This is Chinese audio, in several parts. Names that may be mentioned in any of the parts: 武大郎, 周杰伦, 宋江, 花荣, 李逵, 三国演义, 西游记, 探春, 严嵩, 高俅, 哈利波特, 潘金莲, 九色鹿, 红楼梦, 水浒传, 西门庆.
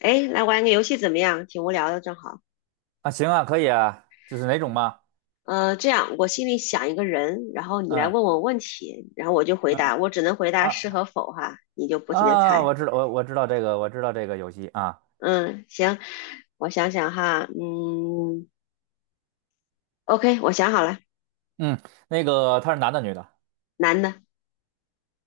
哎，来玩个游戏怎么样？挺无聊的，正好。啊，行啊，可以啊，就是哪种嘛？这样，我心里想一个人，然后你来嗯问我问题，然后我就回嗯答，我只能回答是啊和否哈，你就不停的啊，猜。我知道，我知道这个，我知道这个游戏啊。嗯，行，我想想哈，嗯，OK，我想好了，嗯，那个他是男的女的？男的，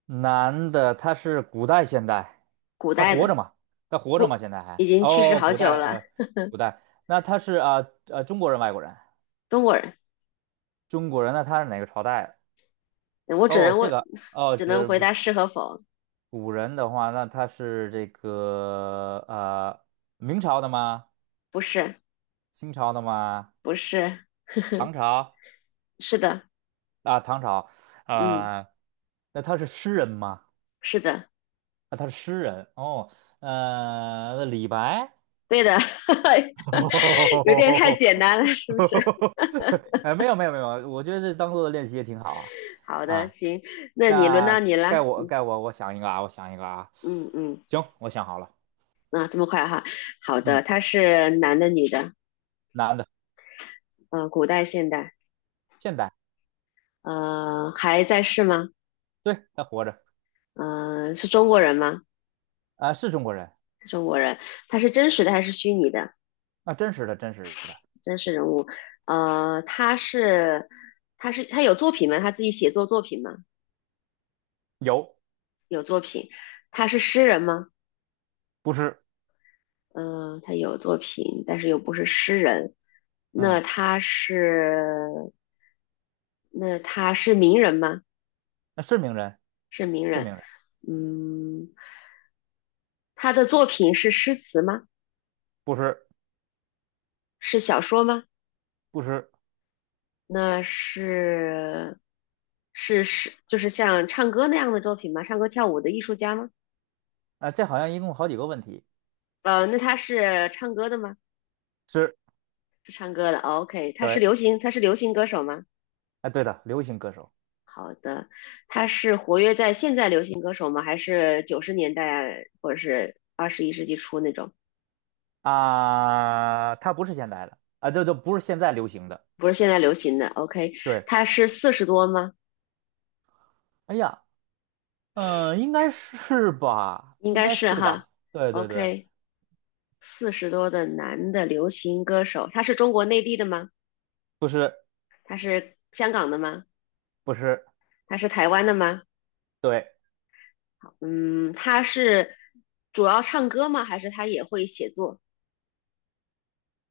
男的，他是古代现代，古他代活的，着吗？他活着吗？现在还？已经去世哦，好古久代了，古代，那他是中国人外国人？中国人。中国人那他是哪个朝代的？我只哦，能这问，个哦，只能这回不答是和否，古人的话，那他是这个明朝的吗？不是，清朝的吗？不是，唐朝？是的，啊，唐朝，嗯，啊、那他是诗人吗？是的，啊，他是诗人哦，那李白，对的，有点太 简单了，是不是？哎，没有没有没有，我觉得这当做练习也挺好啊好的，啊，行，那你轮到那你该了。我该我我想一个啊，我想一个啊，嗯嗯，行，我想好了，啊，这么快哈。好嗯，的，他是男的女的？男的，古代现代？现代，还在世吗？对，他活着是中国人吗？啊，是中国人中国人，他是真实的还是虚拟的？啊，真实的真实的，真实人物。呃，他是他是他有作品吗？他自己写作作品吗？有，有作品。他是诗人吗？不是，嗯、他有作品，但是又不是诗人。那嗯，他是那他是名人吗？那是名人，是名是人。名人，嗯，他的作品是诗词吗？不是是小说吗？不是。那是是是，就是像唱歌那样的作品吗？唱歌跳舞的艺术家吗？啊，这好像一共好几个问题。那他是唱歌的吗？是，是唱歌的。哦 OK，他是对，流行，他是流行歌手吗？啊，对的，流行歌手好的，他是活跃在现在流行歌手吗？还是90年代或者是21世纪初那种？啊，他不是现代的啊，这都不是现在流行的。不是现在流行的。OK，对，他是四十多吗？哎呀，嗯、应该是吧，应应该该是是哈。吧。对对对，OK，四十多的男的流行歌手，他是中国内地的吗？不是他是香港的吗？不是，他是台湾的吗？对，嗯，他是主要唱歌吗？还是他也会写作？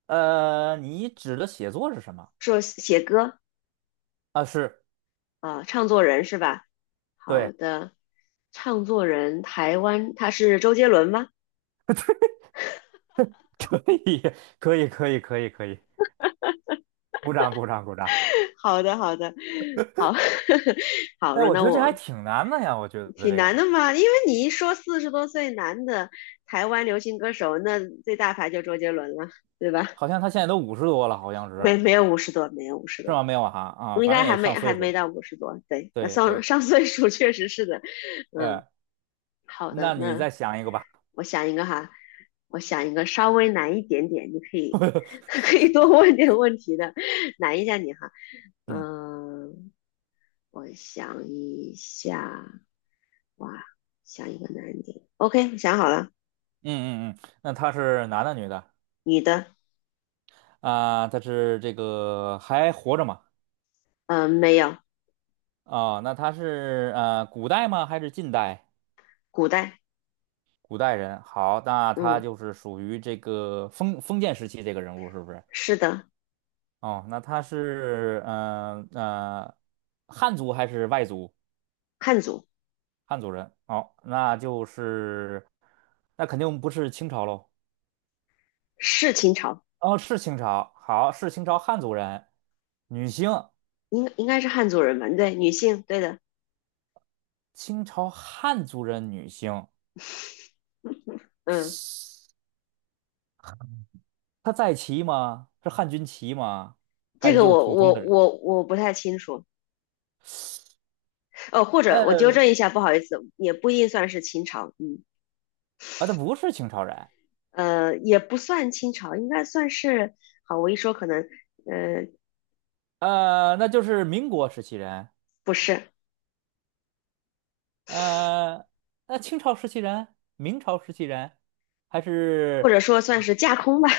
你指的写作是什么？说写歌啊，是，啊、唱作人是吧？好对，的，唱作人台湾，他是周杰伦吗？可以，可以，可以，可以，可以，鼓掌，鼓掌，鼓掌。好的，好的，好，好，哎，轮我到觉得这还我，挺难的呀，我觉得挺这难个的嘛，因为你一说四十多岁男的台湾流行歌手，那最大牌就周杰伦了，对吧？好像他现在都50多了，好像是，没有五十多，没有五十是多，吗？没有啊，啊，应反该正还也没上还岁数没了。到五十多。对，那对上对，上岁数确实是的。嗯，呃，好的，那你那再想一个吧。我想一个哈，我想一个稍微难一点点，你可以 可以多问点问题的，难一下你哈。嗯嗯，我想一下，哇，想一个难一点。OK，想好了，嗯嗯嗯，那他是男的女的？女的，啊、他是这个还活着吗？嗯，没有，啊、那他是古代吗？还是近代？古代，古代人。好，那他嗯，就是属于这个封建时期这个人物是不是？是的，哦，那他是汉族还是外族？汉族，汉族人。哦，那就是那肯定不是清朝喽。是秦朝，哦，是清朝。好，是清朝汉族人，女性。应该是汉族人吧？对，女性，对的。清朝汉族人女性，嗯，她在旗吗？是汉军旗吗？还这是个就是我普通我的人？我我不太清楚。哦，或者我纠呃，正一下，不好意思，也不一定算是清朝。嗯，啊，她不是清朝人，也不算清朝，应该算是。好，我一说可能，呃，那就是民国时期人，不是，呃，那清朝时期人，明朝时期人，还或是者说算是架空吧。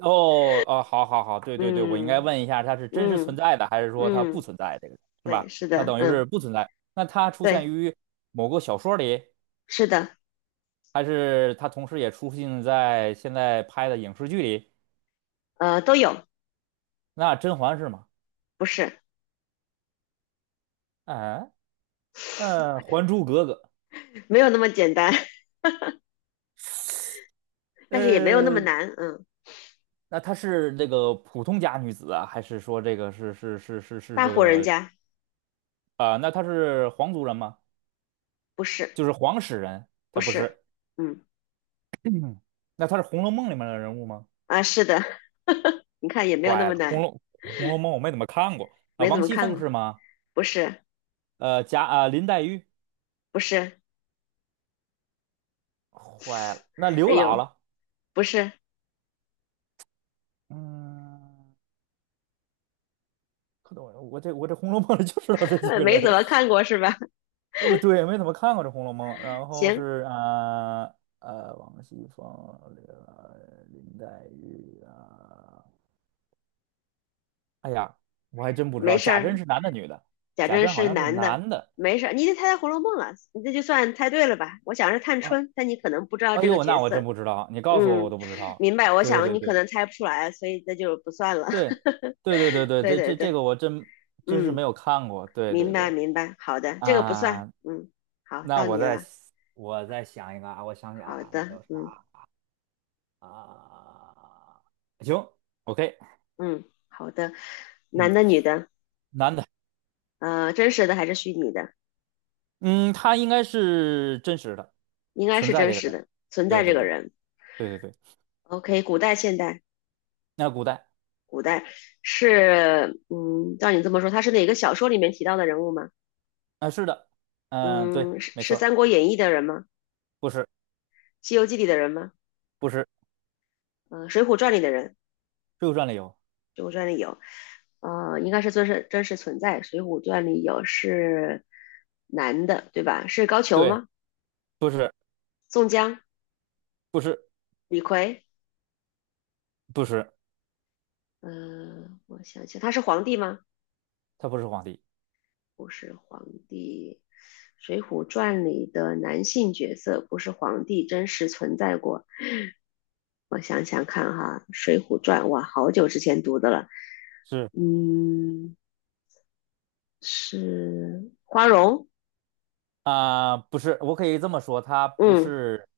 哦哦，好好好，对对对，我应该嗯问一下，她是真实存嗯在的，还是说她不嗯，存在？这个是吧？对，是她的，等于是嗯，不存在。那她出现对，于某个小说里，是的，还是她同时也出现在现在拍的影视剧里？都有，那甄嬛是吗？不是，啊，《还珠格格》没有那么简单，但是也没有那么呃，难。嗯，那她是这个普通家女子啊，还是说这个是大这户人个家啊、那她是皇族人吗？不是就是皇室人，不她不是，是。嗯嗯，那她是《红楼梦》里面的人物吗？是的，你看也没有那坏么了，《红难，楼红楼梦》我没怎么看过啊、没怎王么熙看凤过。是吗？不是，林黛玉，不是，坏了，那刘哎姥呦，姥。不是，嗯，可懂我这《红楼梦》里就知道这几 个没怎人，么看过是吧？不对，没怎么看过这《红楼梦》。然 后行，是啊王熙凤、林黛玉啊、哎呀，我还真不知没道事贾珍儿，是男的女的，贾贾政珍好是像是男的，男的没事儿，你已经猜到《红楼梦》了，你这就算猜对了吧？我想是探啊。春，但你可能不知道哎这个呦，角那我真色。不知道，你告诉我我嗯，都不知道。明白，我对想对你可对能猜不出来，所以这就不算了。对对对对 对，对这对这这对，个我真真是没嗯，有看过。对明对白对明白，好的，这个不算，啊，嗯，好，那到我你再了，我再想一个啊，我想想好啊，那的，叫嗯啥啊？行，OK，嗯，好的，嗯，男的女的，男的。真实的还是虚拟的？嗯，他应该是真实的应该存是在真这个实人。的，存对在这对个对人。对对对，OK，古代、现代，那古代古代是，嗯，照你这么说，他是哪个小说里面提到的人物吗？啊，是的，嗯、对，嗯，是没是错儿《三国演义》的人吗？不是《西游记》里的人吗？不是嗯、水浒传》里的人，《水浒传》里有，《水浒传》里有，应该是真实存在，《水浒传》里有是男的，对吧？是高俅对，吗？不是宋江、不是李逵，不是，嗯、我想想，他是皇帝吗？他不是皇帝，不是皇帝，《水浒传》里的男性角色不是皇帝真实存在过。我想想看哈，《水浒传》哇，好久之前读的了。是嗯，是花荣。啊、不是，我可以这么说，他不嗯，是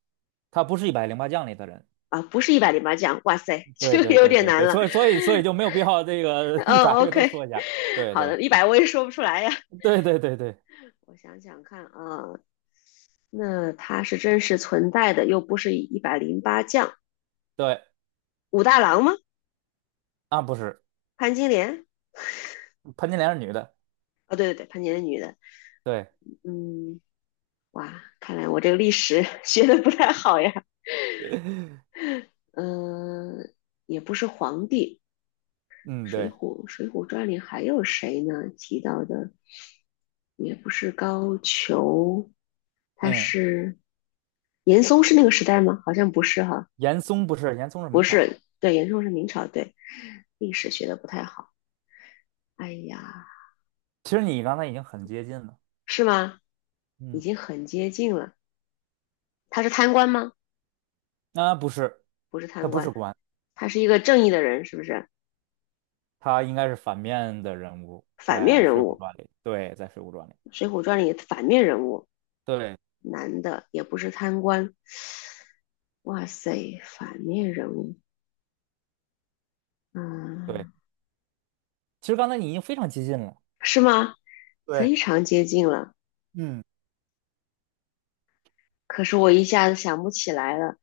他不是一百零八将里的人。啊，不是一百零八将。哇塞，对这个对有对点对难对，了。所以就没有必要这个 一百哦个都，OK，说一下。对好对的，100我也说不出来呀。对对对对我想想看啊，那他是真实存在的，又不是一百零八将，对武大郎吗？啊，不是潘金莲？潘金莲是女的，哦，对对对，潘金莲女的。对，嗯，哇，看来我这个历史 学的不太好呀。嗯，也不是皇帝，嗯对。《水浒传》里还有谁呢？提到的也不是高俅，他嗯。是严嵩是那个时代吗？好像不是哈，严嵩不是，严嵩是不明朝。是，对，严嵩是明朝，对，历史学的不太好。哎呀，其实你刚才已经很接近了。是吗？已嗯，经很接近了。他是贪官吗？啊，不是，不是他贪不是官，官，他是一个正义的人，是不是？他应该是反面的人物，反面在人《水浒物。传》里。对，在《水浒传》里。水浒传》里的反面人物，对男的也不是贪官。哇塞，反面人物，对，嗯，其实刚才你已经非常接近了，是吗？对，非常接近了，嗯，可是我一下子想不起来了。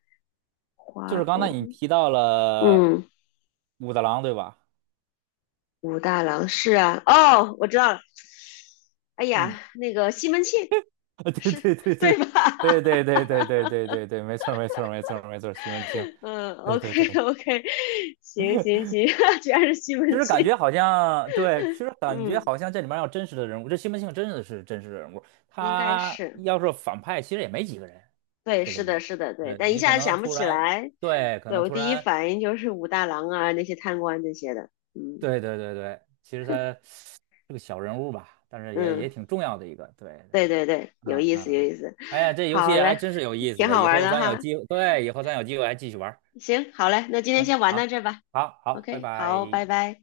就是花，刚才我，你提到了嗯，武大郎，对吧？武大郎是啊，哦，我知道了。哎嗯，呀，那个西门庆 是对吧？对对对对对对对对对对对对，没错儿没错儿没错儿没错儿西门庆。嗯对对，OK 对 OK，行行行，居然是西门就是感庆，觉好像对，其实感觉嗯，好像这里面要真实的人物，这西门庆真的是真实的人物，应该他是。要是反派，其实也没几个人，对，这是里的，面，是的，对，对但一你可下子能想不突起然，来。对，可对，能我突第一然，反应就是武大郎啊，那些贪官这些的。嗯对对对对，其实他是个小人物吧，但是也嗯，也挺重要的一个，对对，对对对，有嗯意思，有嗯，意思。哎呀，这游好戏还嘞，真是有意思挺的，好以玩后的咱有哈。机会，对，以后咱有机会还继续玩儿，行，好嘞，那今天行，先玩到好，这儿吧。好，好，拜 OK，好，拜。拜拜。